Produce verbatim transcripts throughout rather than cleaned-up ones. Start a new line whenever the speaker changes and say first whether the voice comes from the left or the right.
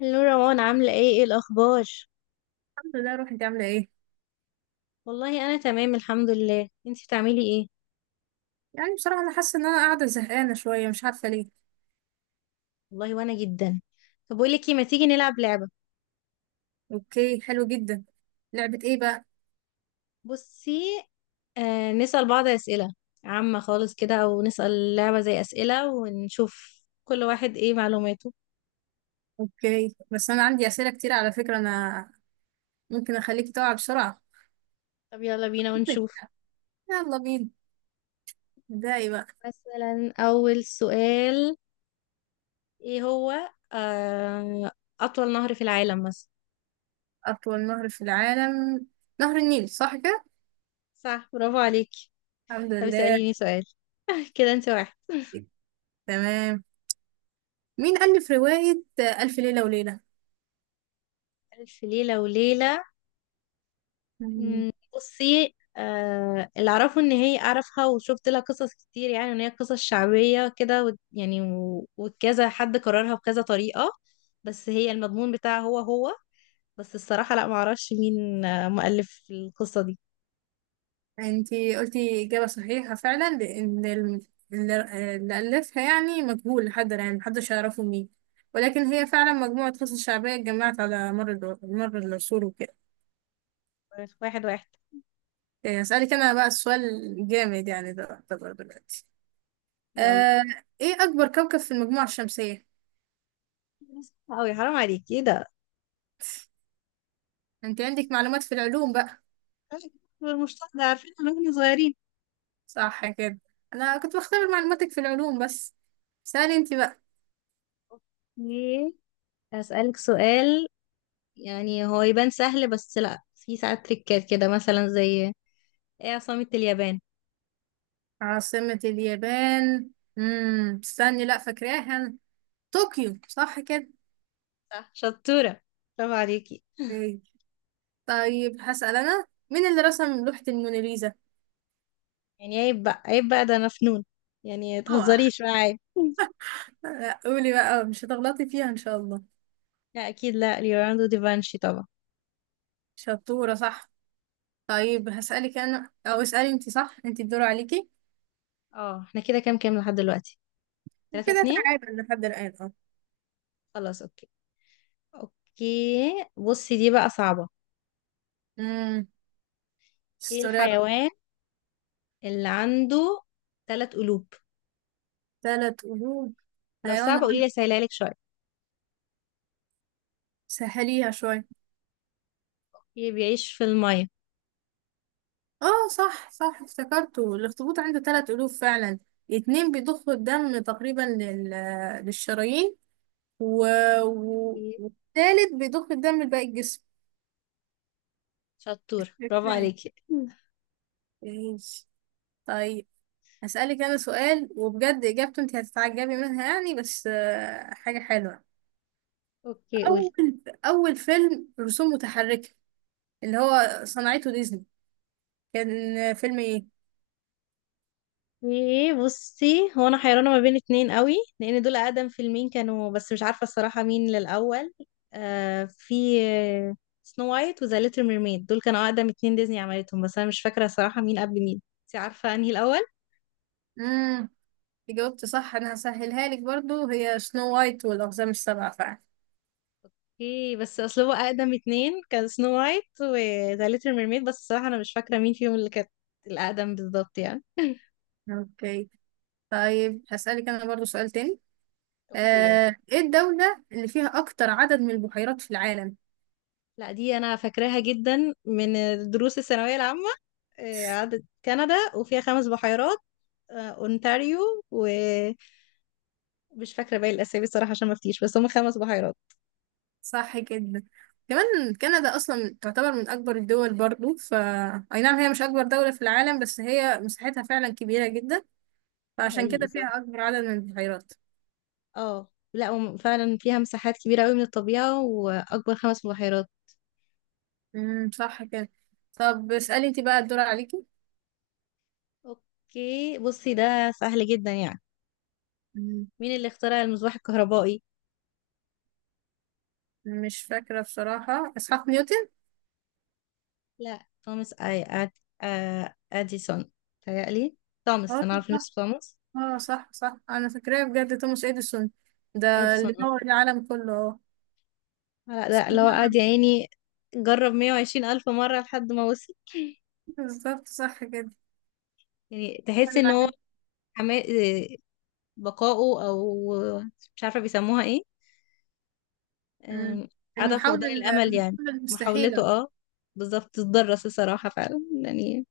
left: هلو روان عاملة ايه ايه الأخبار؟
right: الحمد لله. روح انت عامله ايه؟
left: والله أنا تمام الحمد لله انتي بتعملي ايه؟
right: يعني بصراحه انا حاسه ان انا قاعده زهقانه شويه، مش عارفه ليه.
left: والله وأنا جدا. طب بقولك ايه، ما تيجي نلعب لعبة.
right: اوكي، حلو جدا. لعبه ايه بقى؟
left: بصي، آه نسأل بعض أسئلة عامة خالص كده، أو نسأل لعبة زي أسئلة ونشوف كل واحد ايه معلوماته.
right: اوكي، بس انا عندي اسئله كتير على فكره، انا ممكن اخليكي تقع بسرعه.
left: طب يلا بينا
right: أوكي.
left: ونشوف.
right: يلا بينا، ابدأي بقى.
left: مثلا أول سؤال ايه هو، آه أطول نهر في العالم مثلا.
right: اطول نهر في العالم نهر النيل، صح كده؟
left: صح، برافو عليكي.
right: الحمد
left: طب
right: لله.
left: اسأليني سؤال كده انت واحد.
right: تمام. مين ألف رواية ألف ليلة وليلة؟
left: ألف ليلة وليلة، مم، بصي، آه اللي اعرفه ان هي اعرفها وشفت لها قصص كتير، يعني ان هي قصص شعبية كده و- يعني و- وكذا حد كررها بكذا طريقة، بس هي المضمون بتاعها هو هو. بس الصراحة لا، معرفش مين آه، مؤلف القصة دي.
right: انتي قلتي إجابة صحيحة فعلا، لأن ال- اللي اللي ألفها يعني مجهول لحد الآن، محدش يعرفه مين. ولكن هي فعلا مجموعة قصص شعبية اتجمعت على مر الو- مر العصور وكده.
left: واحد واحد.
right: إيه، أسألك أنا بقى السؤال. جامد يعني، ده يعتبر دلوقتي.
left: يلا.
right: آه، إيه أكبر كوكب في المجموعة الشمسية؟
left: اوي حرام عليكي، ايه ده؟
right: أنت عندك معلومات في العلوم بقى.
left: المشتاق ده عارفين من واحنا صغيرين.
right: صح كده؟ أنا كنت بختبر معلوماتك في العلوم بس. سألي أنت بقى.
left: اوكي، هسألك سؤال يعني هو يبان سهل، بس لا، في ساعات تريكات كده مثلا، زي ايه عاصمة اليابان.
right: عاصمة اليابان. امم استني، لا فاكراها. طوكيو، صح كده؟
left: صح، شطورة، برافو عليكي.
right: ايه. طيب هسأل أنا: مين اللي رسم لوحة الموناليزا؟
left: يعني عيب بقى، عيب بقى، ده أنا فنون، يعني
right: اوعى.
left: متهزريش معايا
right: لا، قولي بقى، مش هتغلطي فيها إن شاء الله.
left: لا أكيد لا، ليوناردو دافنشي طبعا.
right: شطورة، صح. طيب هسألك أنا أو اسألي أنت، صح، أنت الدور عليكي.
left: اه احنا كده كام كام لحد دلوقتي؟ تلاتة
right: كده
left: اتنين
right: تعادل لحد الآن، اه.
left: خلاص اوكي. اوكي بصي، دي بقى صعبة.
right: امم
left: ايه
right: استوريات.
left: الحيوان اللي عنده تلات قلوب؟
right: ثلاث قلوب.
left: لو
right: حيوان
left: صعبة قولي
right: عنده.
left: لي، سهلها لك شوية.
right: سهليها شوية.
left: ايه بيعيش في المية.
right: اه، صح صح، افتكرته. الأخطبوط عنده ثلاث قلوب فعلا. اتنين بيضخوا الدم تقريبا لل... للشرايين، و... و...
left: إيه؟
right: والتالت بيضخ الدم لباقي الجسم.
left: شطورة، برافو
right: ازاي؟
left: عليكي
right: ماشي. طيب هسألك أنا سؤال، وبجد إجابته أنت هتتعجبي منها يعني، بس آه، حاجة حلوة.
left: اوكي قولي.
right: أول أول فيلم رسوم متحركة اللي هو صنعته ديزني كان فيلم إيه؟
left: ايه بصي، هو انا حيرانه ما بين اتنين قوي لان دول اقدم فيلمين كانوا، بس مش عارفه الصراحه مين للاول. آه في سنو وايت وذا ليتل ميرميد، دول كانوا اقدم اتنين ديزني عملتهم، بس انا مش فاكره الصراحه مين قبل مين. انت عارفه انهي الاول؟
right: مم. جاوبت صح. أنا هسهلها لك برضو، هي سنو وايت والأقزام السبعة فعلا.
left: ايه، بس اصل هو اقدم اتنين كان سنو وايت وذا ليتل ميرميد، بس الصراحه انا مش فاكره مين فيهم اللي كانت الاقدم بالظبط يعني.
right: أوكي. طيب هسألك أنا برضو سؤال تاني.
left: اوكي يلا.
right: آه، إيه الدولة اللي فيها أكتر عدد من البحيرات في العالم؟
left: لا دي انا فاكراها جدا من دروس الثانويه العامه. آه، عدت كندا وفيها خمس بحيرات، آه، اونتاريو، ومش فاكره باقي الاسامي الصراحه عشان ما افتيش، بس هم خمس بحيرات.
right: صح جدا. كمان كندا اصلا تعتبر من اكبر الدول برضو. ف اي نعم، هي مش اكبر دولة في العالم، بس هي مساحتها فعلا كبيرة جدا،
left: ده
right: فعشان
left: حقيقي
right: كده
left: صح.
right: فيها اكبر عدد من البحيرات.
left: اه لا هم فعلا فيها مساحات كبيره قوي من الطبيعه واكبر خمس بحيرات.
right: امم صح كده. طب اسألي انت بقى، الدور عليكي.
left: اوكي بصي، ده سهل جدا يعني.
right: مم،
left: مين اللي اخترع المصباح الكهربائي؟
right: مش فاكرة بصراحة. اسحاق نيوتن.
left: لا توماس اي أد... آه، اديسون. تهيألي توماس،
right: اه،
left: انا عارفه
right: صح.
left: نفسي توماس
right: اه، صح صح، انا فاكراه بجد. توماس اديسون. ده
left: اديسون.
right: اللي
left: اه
right: نور العالم كله، اه.
left: لا ده لو قعد يا عيني جرب مية وعشرين ألف مرة لحد ما وصل.
right: بالظبط، صح كده.
left: يعني تحس ان هو
right: العالم.
left: حما- آه، بقاؤه، او مش عارفة بيسموها ايه،
right: مم.
left: آم، عدم
right: المحاولة
left: فقدان الامل يعني،
right: المحاولة
left: محاولته
right: المستحيلة.
left: اه. بالظبط تتدرس الصراحة فعلا يعني،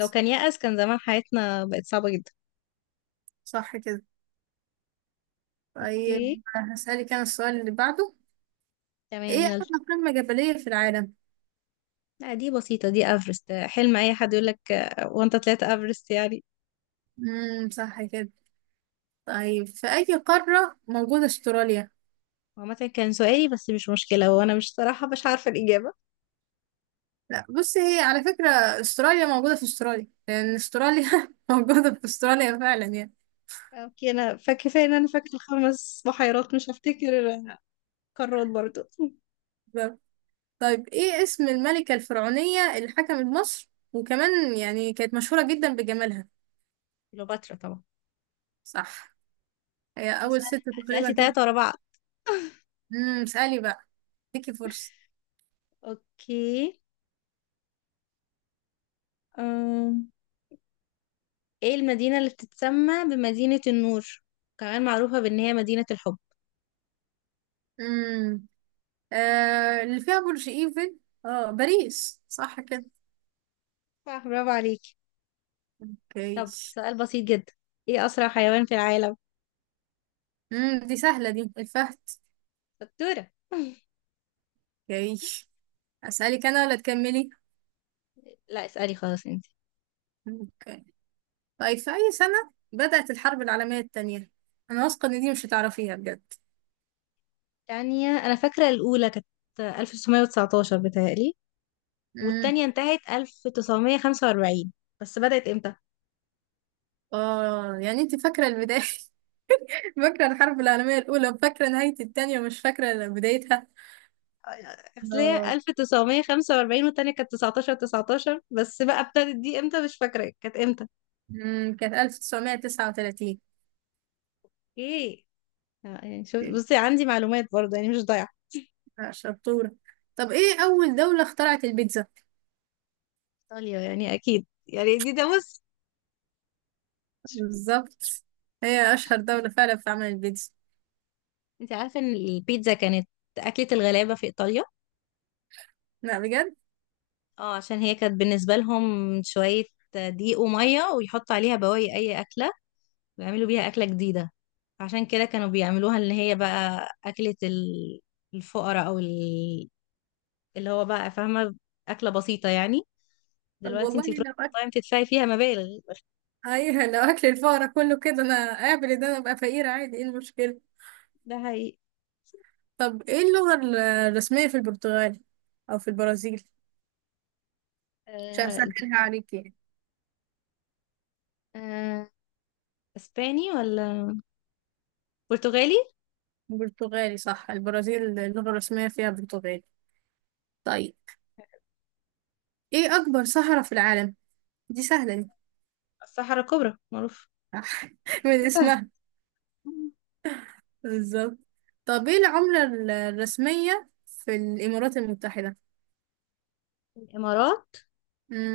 left: لو كان يأس كان زمان حياتنا بقت صعبة جدا.
right: صح كده.
left: اوكي.
right: طيب هسألك أنا السؤال اللي بعده: إيه
left: تمام يلا.
right: أعلى قمة جبلية في العالم؟
left: لا دي بسيطة، دي افرست. حلم اي حد يقولك آه، وانت طلعت افرست يعني.
right: امم صح كده. طيب في أي قارة موجودة أستراليا؟
left: عامة كان سؤالي، بس مش مشكلة، وانا مش، صراحة مش عارفة الإجابة.
right: لا، بصي، هي على فكرة أستراليا موجودة في أستراليا، لأن أستراليا موجودة في أستراليا فعلا يعني.
left: اوكي انا فاكرة، ان انا فاكرة الخمس بحيرات، مش هفتكر قارات برضو
right: بالظبط. طيب إيه اسم الملكة الفرعونية اللي حكمت مصر، وكمان يعني كانت مشهورة جدا بجمالها؟
left: كليوباترا طبعا.
right: صح. هي أول ست
left: أسأل-
right: تقريبا
left: سألتي تلاتة ورا
right: تنحت.
left: بعض.
right: امم اسألي بقى، اديكي فرصة.
left: اوكي. أم. ايه المدينة اللي بتتسمى بمدينة النور، كمان معروفة بان هي مدينة الحب؟
right: امم آه، اللي فيها برج ايفل، اه، باريس، صح كده؟
left: صح، برافو عليكي.
right: اوكي.
left: طب سؤال بسيط جدا، ايه اسرع حيوان في العالم؟
right: امم دي سهلة دي، الفهد.
left: شطورة
right: اوكي، اسألك انا ولا تكملي؟
left: لا اسألي خلاص انت.
right: اوكي. طيب في اي سنة بدأت الحرب العالمية التانية؟ انا واثقة ان دي مش هتعرفيها بجد.
left: تانية، انا فاكرة الاولى كانت ألف وتسعمئة وتسعة عشر بتهيألي،
right: امم
left: والتانية انتهت ألف وتسعمية وخمسة وأربعين، بس بدأت امتى؟
right: اه، يعني انت فاكرة البداية. فاكرة الحرب العالمية الاولى، وفاكرة نهاية التانية، ومش فاكرة بدايتها.
left: اصل هي
right: اه،
left: ألف وتسعمية وخمسة وأربعين، والتانية كانت تسعة عشر تسعتاشر، بس بقى ابتدت دي امتى مش فاكرة كانت امتى.
right: امم كانت ألف تسعمية تسعة وتلاتين.
left: ايه، آه، يعني شوف،
right: اوكي.
left: بصي عندي معلومات برضه يعني، مش ضايعة.
right: آه، شطورة. طب ايه اول دولة اخترعت البيتزا؟
left: ايطاليا يعني اكيد يعني، دي ده بص.
right: بالظبط، هي أشهر دولة فعلا في عمل البيتزا.
left: انت عارفة ان البيتزا كانت اكلة الغلابة في ايطاليا.
right: لا، بجد؟
left: اه عشان هي كانت بالنسبة لهم شوية دقيق ومية، ويحطوا عليها بواقي اي اكلة، ويعملوا بيها اكلة جديدة. عشان كده كانوا بيعملوها، ان هي بقى اكلة ال- الفقراء، او ال- اللي هو بقى فاهمة، اكلة بسيطة يعني.
right: طب
left: دلوقتي
right: والله
left: انت بتروحي
right: لو أكل
left: المطاعم تدفعي فيها مبالغ.
right: أيوة، لو أكل الفقراء كله كده أنا أقابل، ده أنا أبقى فقيرة عادي، إيه المشكلة؟
left: ده حقيقي.
right: طب إيه اللغة ال- الرسمية في البرتغال، أو في البرازيل عشان أسهلها عليك يعني؟
left: آه، اسباني ولا برتغالي.
right: برتغالي، صح. البرازيل اللغة الرسمية فيها برتغالي. طيب إيه أكبر صحراء في العالم؟ دي سهلة دي.
left: الصحراء الكبرى معروف.
right: صح، من
left: دي سهلة.
right: اسمها. بالظبط. طب إيه العملة ال- الرسمية في الإمارات المتحدة؟
left: الامارات،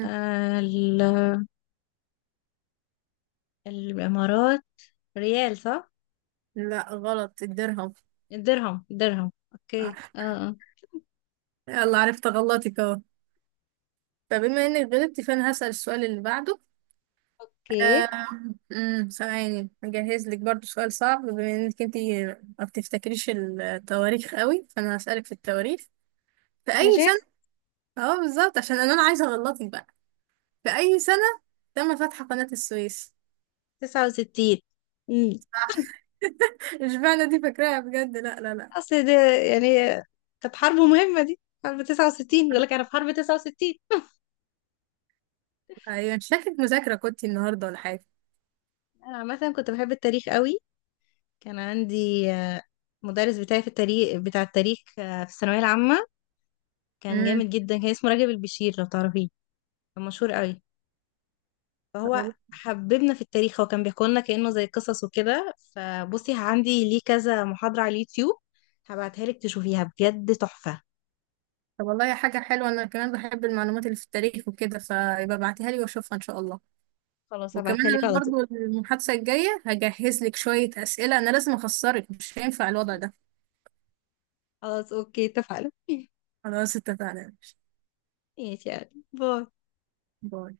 left: آه ال- الامارات، ريال صح؟
right: لا، غلط. الدرهم.
left: الدرهم، الدرهم، اوكي اه
right: صح.
left: آه.
right: يلا، عرفت غلطك اهو، فبما انك غلطتي فانا هسأل السؤال اللي بعده.
left: اوكي.
right: آم، أمم، ثواني، هجهز لك برضو سؤال صعب، بما انك انت ما بتفتكريش التواريخ قوي، فانا هسألك في التواريخ. في
left: يا
right: اي
left: شيخ.
right: سنة اه، بالظبط، عشان انا أنا عايزة اغلطك بقى. في اي سنة تم فتح قناة السويس؟
left: تسعة وستين. امم.
right: اشمعنى دي فاكراها بجد؟ لا، لا، لا.
left: اصل ده يعني، كانت حرب مهمة، دي حرب تسعة وستين، يقول لك انا في حرب تسعة وستين.
right: ايوه، شكلك مذاكرة كنتي النهاردة ولا حاجة.
left: انا عامة كنت بحب التاريخ قوي. كان عندي آه، مدرس بتاعي في التاريخ بتاع التاريخ آه، في الثانوية العامة. كان
right: امم
left: جامد جدا، كان اسمه راجب البشير، لو تعرفيه، مشهور قوي. فهو حببنا في التاريخ، هو كان بيحكي لنا كأنه زي قصص وكده. فبصي، عندي ليه كذا محاضرة على اليوتيوب، هبعتها لك تشوفيها بجد تحفة.
right: طب والله، حاجة حلوة. أنا كمان بحب المعلومات اللي في التاريخ وكده، فيبقى ابعتيها لي وأشوفها إن شاء الله.
left: خلاص
right: وكمان
left: هبعتها لك على
right: أنا
left: طول.
right: برضو المحادثة الجاية هجهز لك شوية أسئلة. أنا لازم أخسرك، مش هينفع الوضع ده.
left: خلاص اوكي، اتفقنا
right: خلاص اتفقنا.
left: ماشي يعني، باي.
right: باي.